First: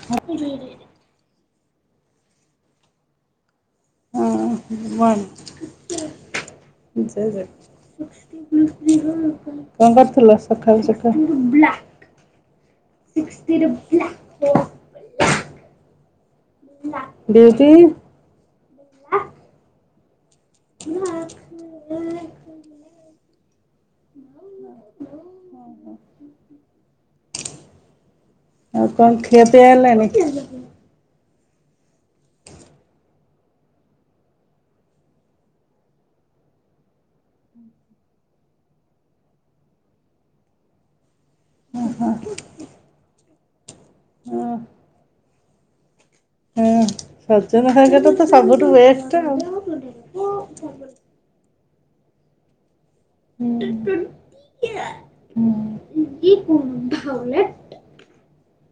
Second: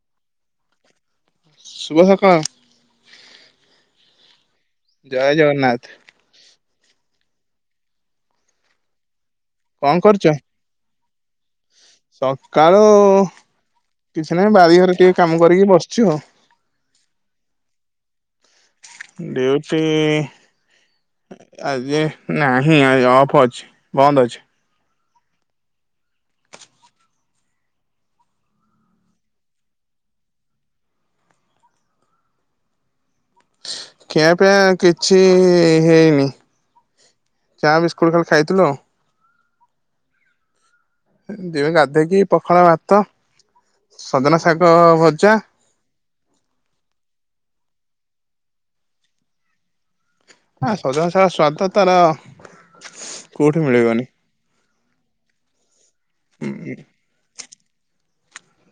[inaudible] ଶୁଭ ସକାଳ। ହଁ ଜୟ ବନ୍ଦ। ଜଗନ୍ନାଥ କଣ କରୁଥିଲ ସକାଳୁ ସକାଳୁ? ସକାଳୁ କିଛି ନାହିଁ ବାରିଘରେ ଟିକେ କାମ କରିକି ବସିଛି ଆଉ ଦିଦି। ଡିଉଟି ହଁ। ଆଜି ନାହିଁ ଅଫ୍ ଅଛି ବନ୍ଦ ଅଛି। ଓ ହୋ। ଆଉ କଣ ଖିଆପିଆ ହେଲାଣି କି? ଖିଆପିଆ କିଛି ହେଇନି? ଚା ବିସ୍କୁଟ୍ ଖାଲି ଖାଇଥିଲୁ ଆଉ ଏବେ ଓହୋ ଗାଧେଇକି ପଖାଳ ଭାତ ସଜନା ହଁ ଶାଗ ଭଜା। ହୁଁ ସଜନା ଶାଗଟା ତ ସବୁଠୁ ବେଷ୍ଟ ଆଉ ସଜନା ଶାଗ ସ୍ଵାଦ ତାର କୋଉଠି ମିଳିବନି। [inaudible]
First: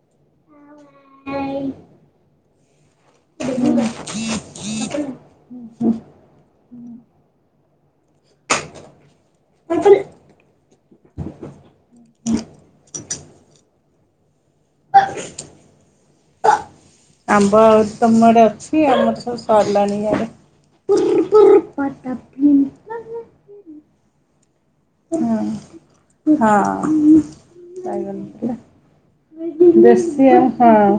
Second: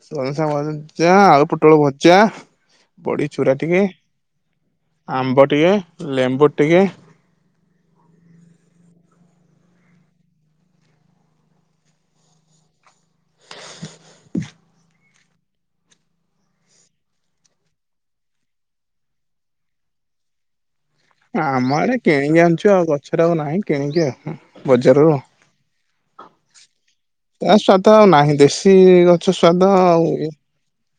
ସଜନା ଶାଗ ଭଜା ଆଳୁ ପୋଟଳ ଭଜା। ବଡି ଚୁରା ଟିକେ୍ ଆମ୍ବ ହୁଁ। ଟିକେ୍ ଲେମ୍ବୁ ଟିକେ। [inaudible] [unintelligible] [unintelligible] ଆମ୍ବ ତମଆଡେ ଅଛି ଆମର ସବୁ ସରିଲାଣି ଆଡେ? ଆମ ଆଡେ କିଣିକି ଆଣିଛୁ ଗଛରେ ଆଉ ନାହିଁ କିଣିକି ଆଣିଛୁ। ହଁ ହଁ। ତା ସ୍ଵାଦ ଆଉ ବାଇଗଣ ନାହିଁ ପୋଡ଼ା ଦେଶୀ ଗଛ ସ୍ୱାଦ ଆଉ ଦେଶୀ ଇଏ ଆମ୍ବ ହଁ।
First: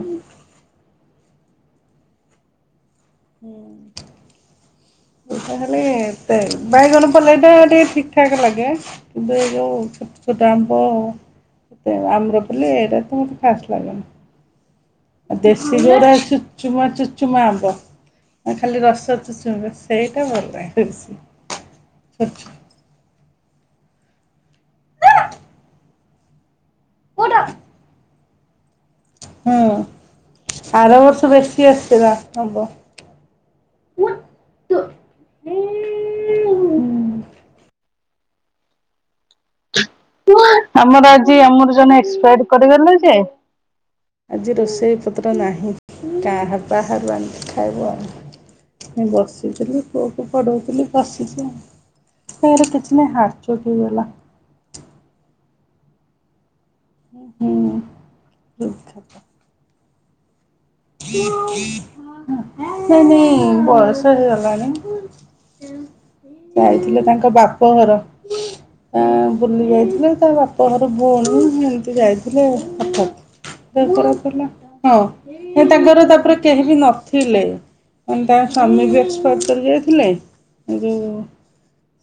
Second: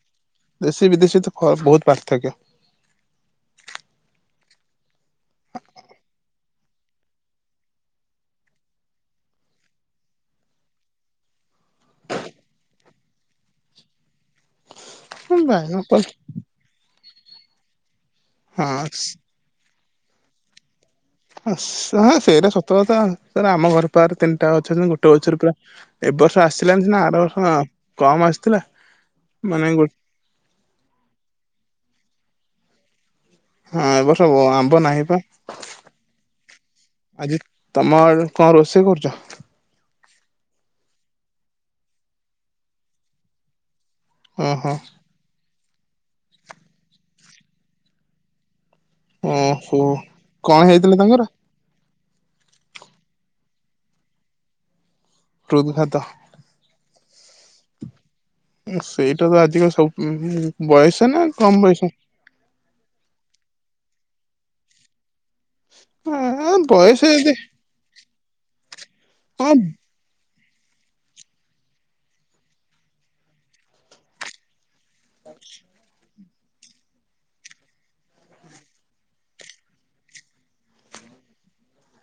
ଦେଶୀ ବିଦେଶୀ ତ ବହୁତ ପାର୍ଥକ୍ୟ। ହୁଁ [inaudible] ତା ମାନେ ବାଇଗଣ ପଲେଇ ଟା ଟିକେ ଠିକ ଠାକ ଲାଗେ। କିନ୍ତୁ ଯୋଉ ଛୋଟ ଛୋଟ ଆମ୍ବ ଆମ୍ଭ୍ର ପଲେଇ ଏଇଟା ତ ମୋତେ ଖାସ୍ ଲାଗେନି। ଆଉ ଦେଶୀ ବାଇଗଣ ପଲ୍ ଗୁଡା ଚୁଚୁମା ଚୁଚୁମା ଆମ୍ବ ଖାଲି ହଁ ସ- ରସ ଚୁଚୁମା ବେଶୀ ସେଇଟା ଭଲ ଲାଗେ ବେଶୀ। ସେଇଟା ହଁ ସତକଥା ଆମ ଘର ପା ତିନିଟା ଗଛ ଅଛି ଗୋଟେ ଗଛରେ ପୁରା ଏ ବର୍ଷ ଆସିଲା ସିନା ଆର ବର୍ଷ କମ୍ ଆସିଥିଲା। ହୁଁ ମାନେ ଗୋ ଆର ବର୍ଷ ବେଶୀ ଆସିଥିଲା ଆମ୍ବ। ହଁ ଏ ବର୍ଷ ଆମ୍ବ ନାହିଁ ପା। ଆଜି ତମ ଆଡେ କଣ ରୋଷେଇ କରୁଛ? ଆମର ଆଜି ଆମର ଜଣେ ଏକ୍ସପାଏଡ଼ କରିଗଲେ ଯେ ଆଜି ଓହୋ ରୋଷେଇ ପତ୍ର ନାହିଁ କାହାର ବାହାରୁ ଆଣିକି ଖାଇବୁ ଆଉ। ମୁଁ ଓହୋ ବସିଥିଲି ପୁଅକୁ କଣ ପଢଉଥିଲି ହେଇଥିଲା ତାଙ୍କର ବସିଛି ଆଉ। ତାର କିଛି ନାହିଁ ହାଟଚୋକ ହେଇଗଲା। ହୃଦଘାତ। ହୁଁ ସେଇଟା ତ ଆଜିକା ସବୁ ବୟସ ନା କମ ବୟସ? ନାଇଁ ନାଇଁ ବୟସ ହେଇଗଲାଣି। ଆ ଯାଇଥିଲେ ବୟସ ତାଙ୍କ ଯଦି ବାପ ବାପ ଘର ନାଁ ହଁ ବୁଲି ଯାଇଥିଲେ ତା ବାପ ବାପ ଘର [inaudible] ହେମିତି ଯାଇଥିଲେ ହଠାତ ଦେହ ଖରାପ ହେଲା। ହଁ ହେ ତାଙ୍କର ତାପରେ କେହି ବି ନଥିଲେ। କଣ ତାଙ୍କ ସ୍ୱାମୀ ବି ଏକ୍ସପାର୍ଟ କରି ଯାଇଥିଲେ ଯେଉଁ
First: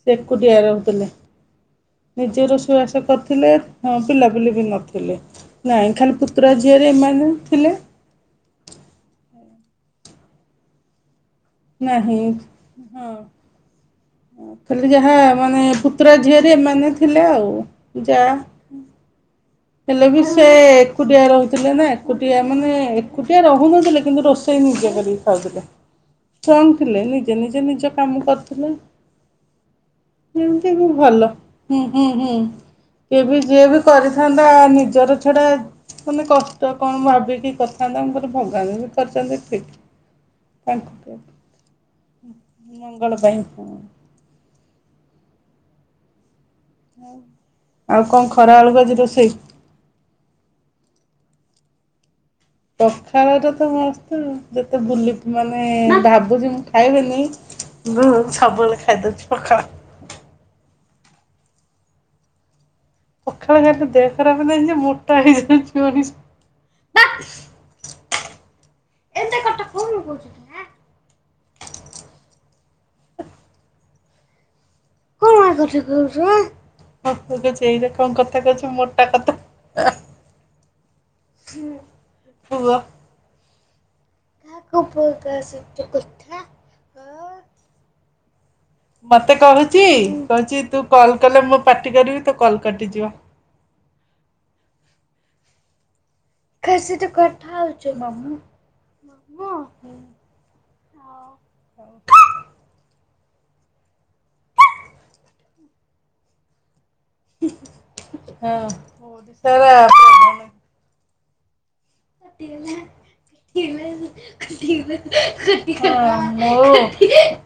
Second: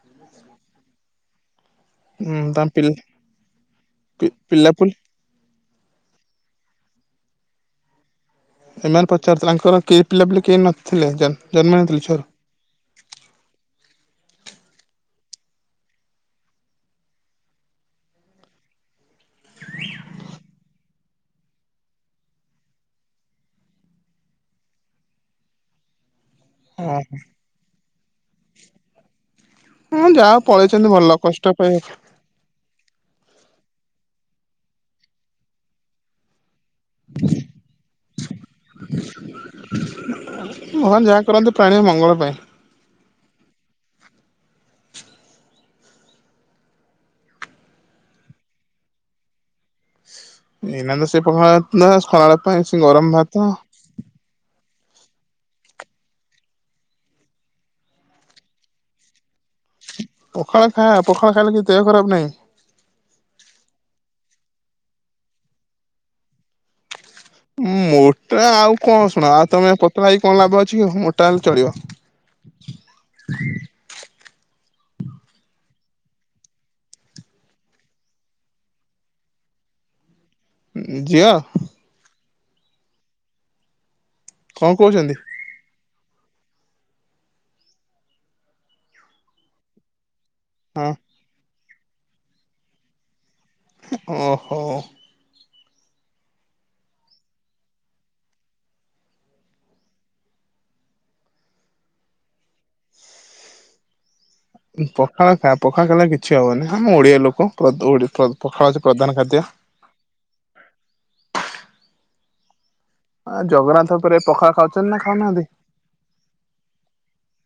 ସେ ଏକୁଟିଆ ରହୁଥିଲେ। ଉଁ ନିଜେ ତାଙ୍କ ପିଲା ରୋଷେଇବାସ କରୁଥିଲେ ହ ପି ପିଲାପିଲି ବି ପିଲାପୁଲି ନଥିଲେ। ଖାଲି ପୁତୁରା ଝିଅରି ଏମାନେ ଥିଲେ। ଏମାନେ ପଚାରୁ ଥିଲେ। ଆଙ୍କର କେହି ପିଲା ପିଲି କେହି ନ ଥିଲେ ଜନ୍ ହେଇନଥିଲେ ନାହଁ। ଛୁଆରୁ? ଖାଲି ଯାହା ମାନେ ପୁତୁରା ଝିଆରି ଏମାନେ ଥିଲେ ଆଉ ଯା ହେଲେ ବି ସେ ଏକୁଟିଆ ରହୁଥିଲେ ନା ଏକୁଟିଆ ମାନେ ଏକୁଟିଆ ରହୁନଥିଲେ କିନ୍ତୁ ରୋଷେ ରୋଷେଇ ନିଜେ କରି ଖାଉଥିଲେ। ଷ୍ଟ୍ରଙ୍ଗ ଓହୋ ଥିଲେ ନିଜେ ନିଜେ ନିଜ କାମ କରୁଥିଲେ। ହଁ ଯାହା ହଉ ସେମତି ବି ପଳେଇଛନ୍ତି ଭଲ କଷ୍ଟ ପାଇଁ ହୁଁ ହୁଁ। ହୁଁ କେବେ ଯିଏ ବି କରିଥାନ୍ତା ନିଜର ଛଡା ମାନେ କ ତ କଣ ଭାବିକି କରଥାନ୍ତା ତାଙ୍କର ଭଗବାନ ବି କରିଛନ୍ତି ଠିକ୍ ତାଙ୍କୁ କିନ୍ତୁ ପ୍ରାଣୀ ମଙ୍ଗଳ ପାଇଁ। ମଙ୍ଗଳ ପାଇଁ ହଁ। ଆଉ କଣ ଖରା ବେଳକୁ ଆଜି ରୋଷେଇ? ଏଇନା ତ ସେ ପଖାଳ ଭାତ ଥିଲା ଖରାବେଳ ପାଇଁ ସେ ଗରମ ଭାତ। ପଖାଳଟା ମସ୍ତ ତ ଯେତେ ବୁଲି ମାନେ ଭାବୁଛି ମୁଁ ଖାଇବିନି। ହୁଁ ସବୁବେଳେ ଖାଇ ଦଉଚି ପଖାଳ। ପଖାଳ ଖା ପଖାଳ ଖାଇଲେ କି ଦେହ ଖରାପ ନାହିଁ। ସଖାଳ ଖାଇଲେ ଦେହ ଖରାପ ନାଇଁ ଯେ ମୋଟା ହେଇଯାଉଚି ମଣିଷ। ମୋଟା ଆଉ କଣ ଶୁଣ ଆଉ ତମେ ପତଳା ହେଇକି କଣ ଲାଭ ଅଛି କି ମୋଟା ହେଲେ ଚଳିବ। କଣ ଏଇ କ କଥା କହୁଛି ମୋଟା କଥା। ଝିଅ। ପୁଅ। କଣ କାକୁ କହୁଛନ୍ତି ପକା [unintelligible] ସତ କଥା। ମତେ କହୁଛି କହୁଛି ତୁ ହଁ କଲ କଲେ ମୁଁ ପାଟି କରିବି ତ କଲ୍ କଟିଦିଅ। ଓହୋ। [unintelligible] କଥା ହଉଛ ମାମୁଁ ହଁ। ପଖାଳ ଖା ପଖାଳ ଖାଇଲେ କିଛି ହବନି ଆମ ଓଡିଆ ଲୋକ ପଖାଳ ହଁ ହୋଉଛି ପ୍ରଧାନ ଖାଦ୍ୟ। ଓଡ଼ିଶାର ପ୍ରଧାନ। ଆ ଜଗନ୍ନାଥ ଉପରେ ପଖାଳ [unintelligible] ଖାଉଛନ୍ତି ନା ଖାଉନାହାନ୍ତି [unintelligible]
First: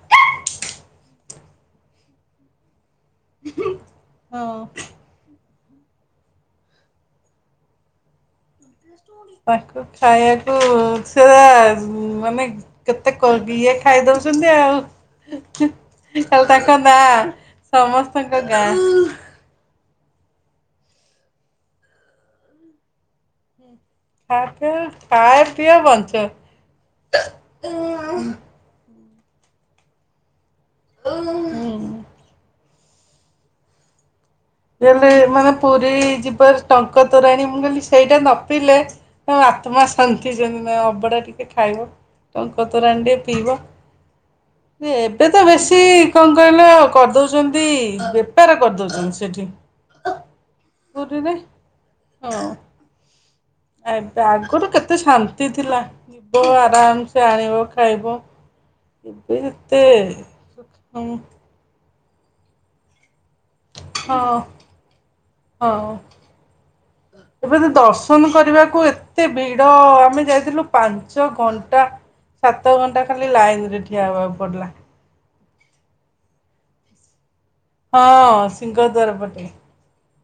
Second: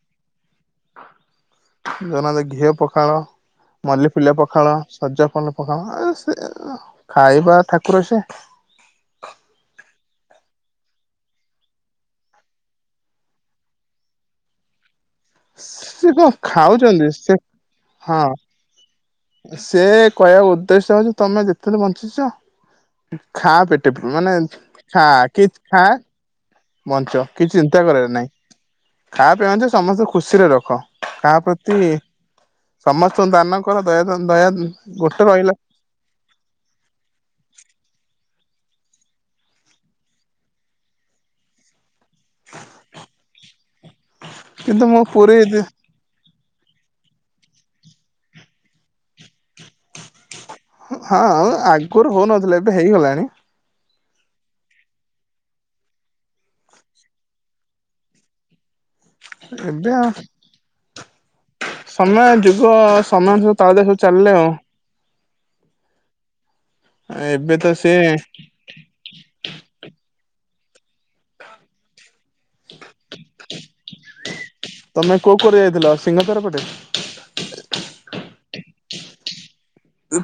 ଯୋଉ ନହଲେ ଘିଅ ପଖାଳ ମଲ୍ଲିଫୁଲିଆ ହଁ। ପଖାଳ। ସଜା ଫଲ ପକାମ ସେ ଖାଇବା ଠାକୁର ସେ। ତାକୁ ଖାଇବାକୁ ସେ ମାନେ କେତେ କ କିଏ ଖାଇ ଦଉଛନ୍ତି ଆଉ। ସେ କଣ ଆଉ ତାଙ୍କ ନା ଖାଉଛନ୍ତି ସେ ହଁ ସମସ୍ତଙ୍କ ଗାଁ। ସେ କହିବାକୁ ଉଦ୍ଦେଶ୍ୟ ହଉଛି ତମେ ଯେତେଦିନି ବଞ୍ଚିଛ ଖା ପେଟେ ମାନ ଖା ପିଅ ଖା ଖାଏ କି ପିଅ ଖା ବଞ୍ଚ ବଞ୍ଚ କିଛି ଚିନ୍ତା କରିବା ନାଇଁ ଖା ପିଅ ବଞ୍ଚ ସମସ୍ତେ ଖୁସିରେ ର କହ କାହା ହୁଁ। ପ୍ରତି ସମସ୍ତ ଦାନଙ୍କର ଦୟା ଧା ଦୟା ଗୋଟେ ଯେମିତି ରହିଲା ମାନେ ପୁରୀ ଯିବା ଟଙ୍କ ତୋରାଣି ମୁଁ କହିଲି ସେଇଟା ନ ପିଇଲେ ଏଁ ଆତ୍ମା ଶାନ୍ତି ଯେ ନାଇ ଅବଡ଼ା ଟିକେ ଖାଇବ। ଟଙ୍କା ତୋରାଣି ଟିକେ ପିଇବ କିନ୍ତୁ ମୋ ଏବେ ପୁରୀ ତ ବେଶୀ କଣ କହିଲେ ଆ କରିଦଉଛନ୍ତି ବେପାର କରିଦଉଛନ୍ତି ସେଠି। ହଁ ପୁରୀରେ ଆଗରୁ ହଉନଥିଲା ଏବେ ହେଇଗଲାଣି। ଏତ ଆଗରୁ କେତେ ଶାନ୍ତି ଥିଲା। ଯିବ ଆରାମସେ ଆଣିବ ଖାଇବ। ଏବେ ହେତେ ଏବେ ସ ସମୟ ଯୁଗ ସମାନ ତାଳ ଦେଇ ସବୁ ଚାଲିଲେ ଆଉ। ହଁ ଏବେ ବି ତ ସିଏ ଦର୍ଶନ କରିବାକୁ ଏ ଏତେ ଭିଡ଼ ଆମେ ଯାଇଥିଲୁ ପାଞ୍ଚ ଘଣ୍ଟା ସାତ ଘଣ୍ଟା ଖାଲି ଲାଇନ୍ ରେ ଠିଆ ହେବାକୁ ପଡିଲା। ତମେ କୋଉ କୋଉ ରେ ଯାଇଥିଲ ସିଂହ ଦ୍ୱାର ପଟେ? ହଁ ସିଂହଦ୍ଵାର ପଟେ।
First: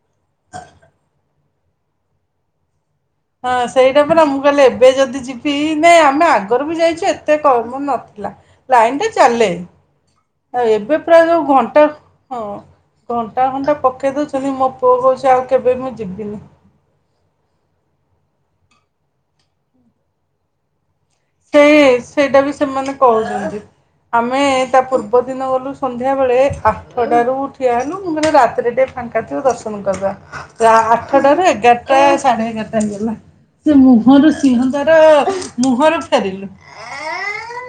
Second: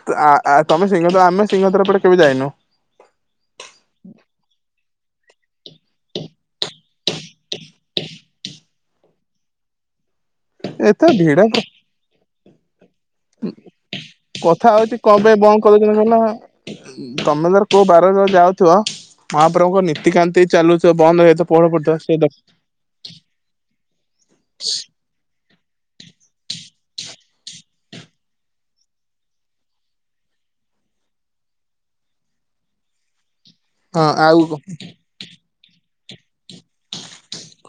ତ-ଆ-ଆ ତମେ ସିଂହାଦ୍ୱାର ଆମେ ସିଂହଦ୍ଵାର ପଟେ କେବେ ଯାଇନୁ। ହଁ ସେଇଟା ପରା ମୁଁ କହିଲେ ଏବେ ଯଦି ଯିବି ନାଇଁ ଆମେ ଆଗରୁ ବି ଯାଇଛୁ ଏତେ କମ ନ ନଥିଲା ଲାଇନ୍ ଟା ଚାଲେ ଆ ଏବେ ଏତେ ପ୍ରାୟ ଯୋଉ ଭିଡ ଘଣ୍ଟା ହଁ ଘଣ୍ଟା ଘଣ୍ଟା ପକେଇ ଦଉଛନ୍ତି କଥା ମୋ ହଉଛି ପୁଅ କଣ କହୁଛି ପାଇଁ ଆଉ ବନ୍ଦ କେବେ ମୁଁ କରିଦଉଛନ୍ତି ଯିବିନି। କହିଲ ତମେ ଧର କୋଉ ବାରର ଯାଉଥିବ ମହାପ୍ରଭୁଙ୍କ ନୀତିକାନ୍ତି ଚାଲୁଥିବ ବନ୍ଦ ହୁଏ ସେଇ ସେଇଟା ବି ସେମାନେ କହୁଛନ୍ତି ଆମେ ତା ପୂର୍ବ ଦିନ ଗଲୁ ସନ୍ଧ୍ୟାବେଳେ ଆଠଟାରୁ ଠିଆ ହେଲୁ ମୁଁ କହିଲୁ ରାତିରେ ଟିକେ ଫାଙ୍କା ଥିବ ଦର୍ଶନ କରିଦବା। ଆଠଟରୁ ଏଗାରଟା ସାଢ଼େ ଏଗାରଟା ହେଇଗଲା। ସେ ହଁ ମୁହଁରୁ ଆଉ ସିଂହଦ୍ଵାର ମୁହଁରୁ ଫେରିଲୁ।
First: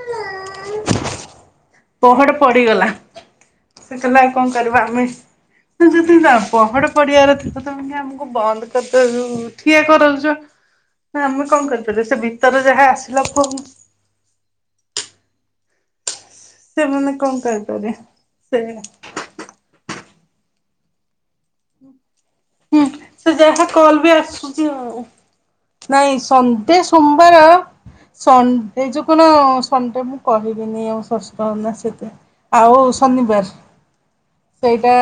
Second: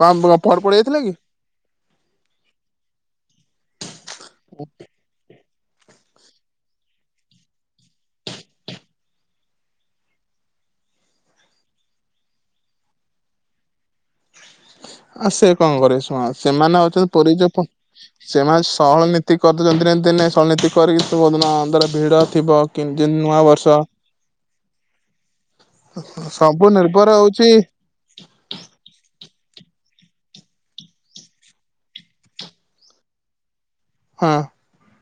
କଣ ଫର ପହଡ ପଡ଼ି ଯାଇଥିଲା କି? ପହଡ ପଡିଗଲା ସେତେବେଲେ କଣ କରିବା ଆମେ ଯଦି ପହଡ ପଡିିବାର ଥିଲା ତମେ ଆମକୁ ବନ୍ଦ କରିଦେଉଛ ଠିଆ କରାଉଛ। ନା ଆମେ କଣ କରିପାରିବୁ ସେ ଭିତରେ ଯାହା ଆସିଲା ପୁଅ ଆ ସେ କଣ କରିବେ ଶୁଣ ସେମାନେ ଅଛନ୍ତି କଣ ପରିଚ କରିପାରିବେ। ସେ ସେମାନେ ହୁଁ ସହଳ ନୀ ତି କରିଦଉଛନ୍ତି ଯେମିତି ନାହିଁ ଶଳନୀତି କରିକି [unintelligible] ଭିଡ଼। ହୁଁ ସେ ଜାହା କଲ୍ ବି ଆସୁଛି ଆଉ। ନାଇଁ ସବୁ ସନ୍ତେ ନିର୍ଭର ସୋମବାର ହଉଛି ସଣ୍ଡେ ଯୋଗୁ ନା ସଣ୍ଡେ ମୁଁ କହିବିନି ଆଉ ଶସୁରଙ୍କ ନା ସେଇଥିରେ ଆଉ ଶନିବାର ହଁ। ସେଇଟା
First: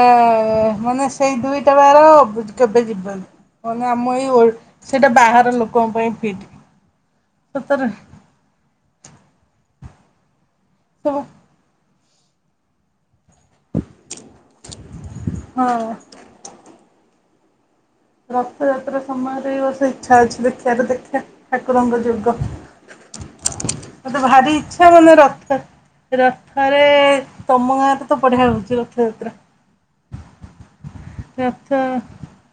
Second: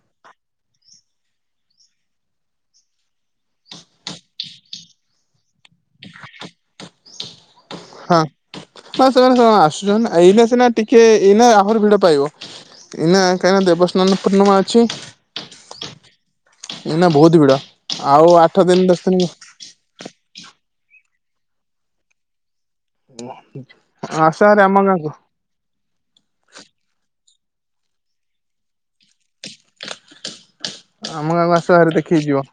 ମାନେ ସେଇ ଦୁଇଟା ବାର ବୁ କେବେ ଯିବନି ମାନେ ଆମ ଏଇ ଓ ସେଇଟା ବାହାର ଲୋକଙ୍କ ପାଇଁ ଫିଟ୍। ସତରେ? ହଁ ହ ସେମାନେ ମାନେ ଆସୁଛନ୍ତି ଏଇନା ସିନା ଟିକେ ସବୁ ଏଇନା ଆହୁରି ଭିଡ ପାଇବ ଏଇନା କାହିଁକ ନା ଦେବସ୍ନାନ ପୂର୍ଣ୍ଣିମା ଅଛି ହଁ। ଏଇନା ବହୁତ ଭିଡ। ଆଉ ଆଠ ଦିନ ରଥଯାତ୍ରା ଦଶ ଦିନ ସମୟରେ ଏଇ ବର୍ଷ ଇଚ୍ଛା ଅଛି ଦେଖିବାକୁ ଦେଖିବା ଠାକୁରଙ୍କ ଯୋଗ। ମତେ ଆସ ଭାରି ଆମ ଇଚ୍ଛା ଗାଁକୁ ମାନେ ରଥ ରଥରେ ତମ ଗାଁରେ ତ ବଢିଆ ହଉଛି ରଥଯାତ୍ରା। ଆମ ଗାଁକୁ ରଥ ଆସ ଆମ ହେରି ଦେଖିକି ଯିବ?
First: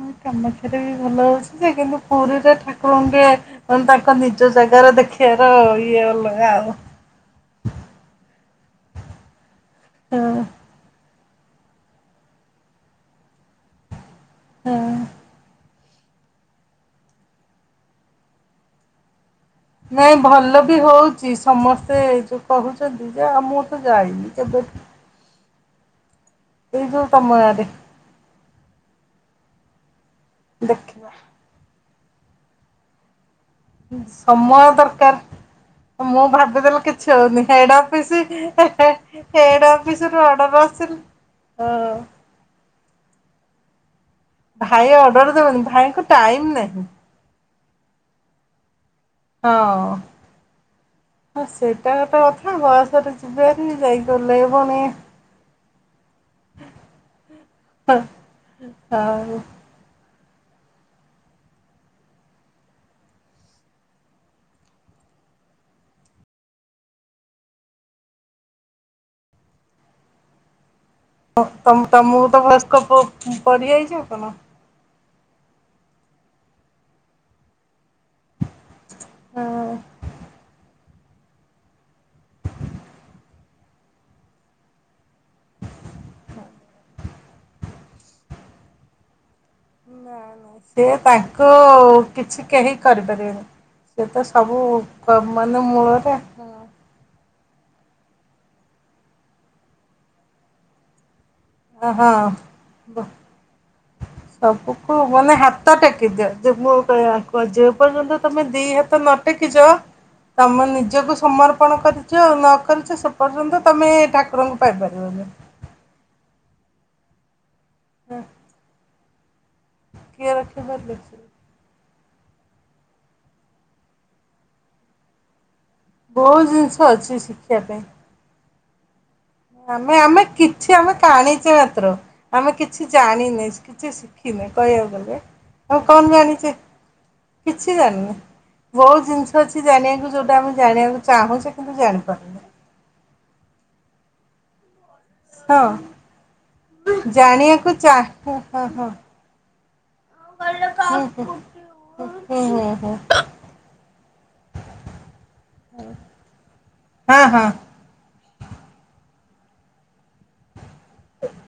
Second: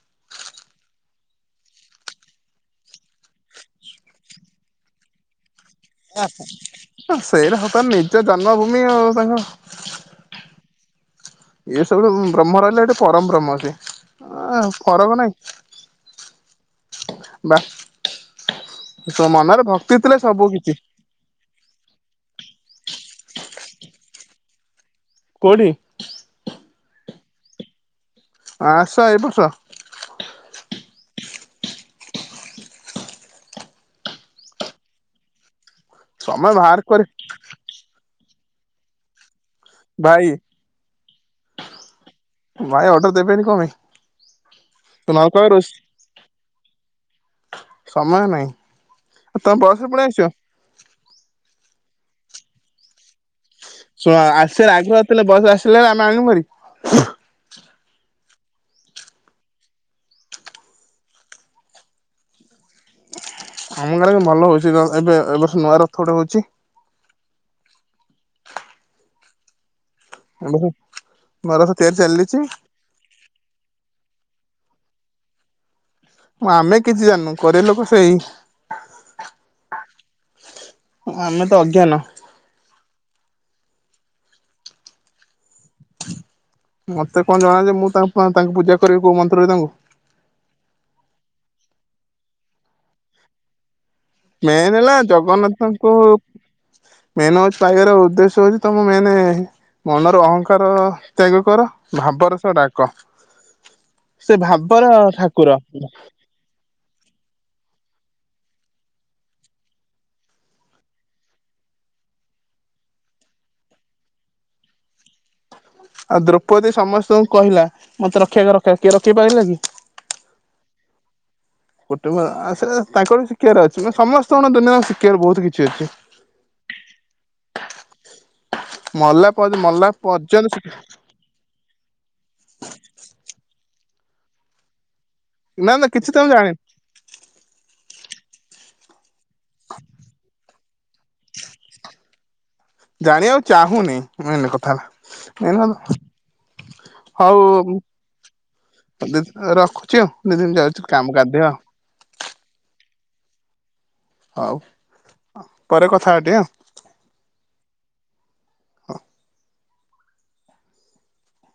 ମୁଁ କାମାକ୍ଷରେ ବି ଭଲ ହେଉଛି ଯେ କିନ୍ତୁ ପୁରୀରେ ଠାକୁରଙ୍କୁ ଟିକେ ମାନେ ତାଙ୍କ ନିଜ ଜାଗାରେ ଦେଖିଆର ଇଏ ଅଲଗା ଆଉ ସେଇଟା ସତ ନିଜ ଜନ୍ମଭୂମି ଆଉ ତାଙ୍କ ହଁ। ଏ ସବୁଠୁ ବ୍ରହ୍ମ ରହିଲେ ଏଠି ପରମ ବ୍ରହ୍ମ ହଁ। ସେଏ ଫରକ ନାଇଁ? ବା ତମ ମନର ନାଇଁ ଭଲ ବି ହଉ ସମସ୍ତେ ଏ ଯୋଉ କହୁଛନ୍ତି ଯେ ଆ ମୁଁ ତ ଯାଇନି କେବେ ବି କୋଉଠି? ଏଇ ଯୋଉ ତମ ଗାଁ ରେ ଆସ ଏଇ ବର୍ଷ। ଦେଖିବା ସମୟ ଦରକାର ମୁଁ ସମୟ ଭାବିଦେଲେ ବାହାର କରି କିଛି ହଉନି ହେଇଡା ି ଏଟା ପି ଭାଇ ଅଡର ଆସ ହ ଭାଇ ଅର୍ଡର ଦେବେନି କଣ ପାଇଁ ଭାଇ ତୁ ନ ଅର୍ଡର କହ ଦେବନି ରୋଷ୍ ଭାଇଙ୍କୁ ଟାଇମ ନାହିଁ। ସମୟ ନାହିଁ। ଆଉ ତମେ ବସ ରେ ପଳେଇ ଆସିବ। ହଁ ସେଇଟା ଗୋଟେ କଥା ବୟସରେ ଯିବେ ଶୁଣ ଆସିଲେ ରାଗ ଆସଥିଲେ ବସ ଆସିଲେ ଆମେ ଆଣୁରି ହଁ ହଉ ଆମ ଗାରେ ଭଲ ହଉଛି ଏବେଏ ବର୍ଷ ନୂଆ ରଥ ଗୋଟେ ହଉଛି [inaudible] ନୂଆ ରଥ ତ ତିଆରି ତମକୁ ଚାଲିଛି ତ ଫାଷ୍ଟ କ ପଡିିଯାଇଛି ଆଉ କଣ ଆମେ କିଛି ଜାଣିନୁ କରିବା ଲୋକ ସେଇ ହଁ। ଆମେ ତ ଅଜ୍ଞାନ। ମତେ କଣ ଜଣା ଯେ ମୁଁ ତା ତାଙ୍କୁ ପୂଜା କରିବି କୋଉ ମନ୍ତ୍ରରେ ତାଙ୍କୁ ନାଇ ନାଇଁ ସେ ତାଙ୍କୁ କିଛି କେହି କରିପାରିବେନି ସେ ତ ସବୁ ମେନ୍ ହେଲା ମାନେ ଜଗନ୍ନାଥଙ୍କୁ ମୂଳରେ ମେନ୍ ହଉଛି ପାଇବାର ଉଦ୍ଦେଶ୍ୟ ହଉଛି ତମ ମେନ ମନର ଅହଙ୍କାର, ତ୍ୟାଗ କର ଭାବର ସହ ଡାକ। ହଁ। ସେ ଭାବର ସବୁକୁ ମାନେ ଠାକୁର ହାତ ଟେକିଦିଅ ଯେ ମୁଁ ଦେଖ ଯେ ପର୍ଯ୍ୟନ୍ତ ତମେ ଦି ହାତ ନଟେକିଛ ତମେ ନିଜକୁ ସମର୍ପଣ କରିଛ ନ କରିଛ ସେ ପର୍ଯ୍ୟନ୍ତ ତମେ ଠାକୁରଙ୍କୁ ପାଇବନି। ହଁ ଆଉ ଦ୍ରୌପଦୀ ସମସ୍ତଙ୍କୁ କହିଲା ମତେ ରକ୍ଷାକର ମତେ ରକ୍ଷା କର କିଏ ରକ୍ଷା କରି ପାରିଲା କି? କିଏ ରକ୍ଷା କଲେ? ଗୋଟେ ସେ ତାଙ୍କର ଶିକ୍ଷିବାର ଅଛି ନ ସମସ୍ତଙ୍କର ଦୁନିଆରେ ଶିଖିବାର ବହୁତ କିଛି ଅଛି। ବହୁତ ଜିନିଷ ଅଛି ଶିଖିବା ପାଇଁ। ମଲା ପର୍ଯ୍ୟ ମଲା ଆମେ ଆମେ ପର୍ଯ୍ୟନ୍ତ କିଛି ଆମେ ଆଣିଛେ ମାତ୍ର ଆମେ କିଛି ଜାଣିନି କିଛି ଶିଖିନେ କହିବାକୁ ଗଲେ। ନା ଆଉ ନା କିଛି କଣ ତମେ ଜାଣି ଜାଣିଛେ? କିଛି ଜାଣିନେ ବହୁତ ଜିନିଷ ଅଛି ଜାଣିବାକୁ ଯୋଉଟା ଆମେ ଜାଣିବାକୁ ଚାହୁଁଛେ କିନ୍ତୁ ଜାଣିପାରୁନେ। ଜାଣିବାକୁ ଚାହୁଁନେ ମେନ୍ କଥା ହେଲା, ମେନ୍ ହଁ। ହେଲା ହଉ, ଜାଣିବାକୁ ଚାହେଁ ହଁ ହଁ। ହୁଁ ରଖୁଛି ଆଉ ଦିଦି ମୁଁ ଯାଉଛି କାମ ଗାଧେଇବା ଆଉ ଓହୋ ହଉ ହଉ। ହଉ ପରେ କଥା ହେବା ଟିକେ ଆଉ। ହଁ ହଁ [inaudible]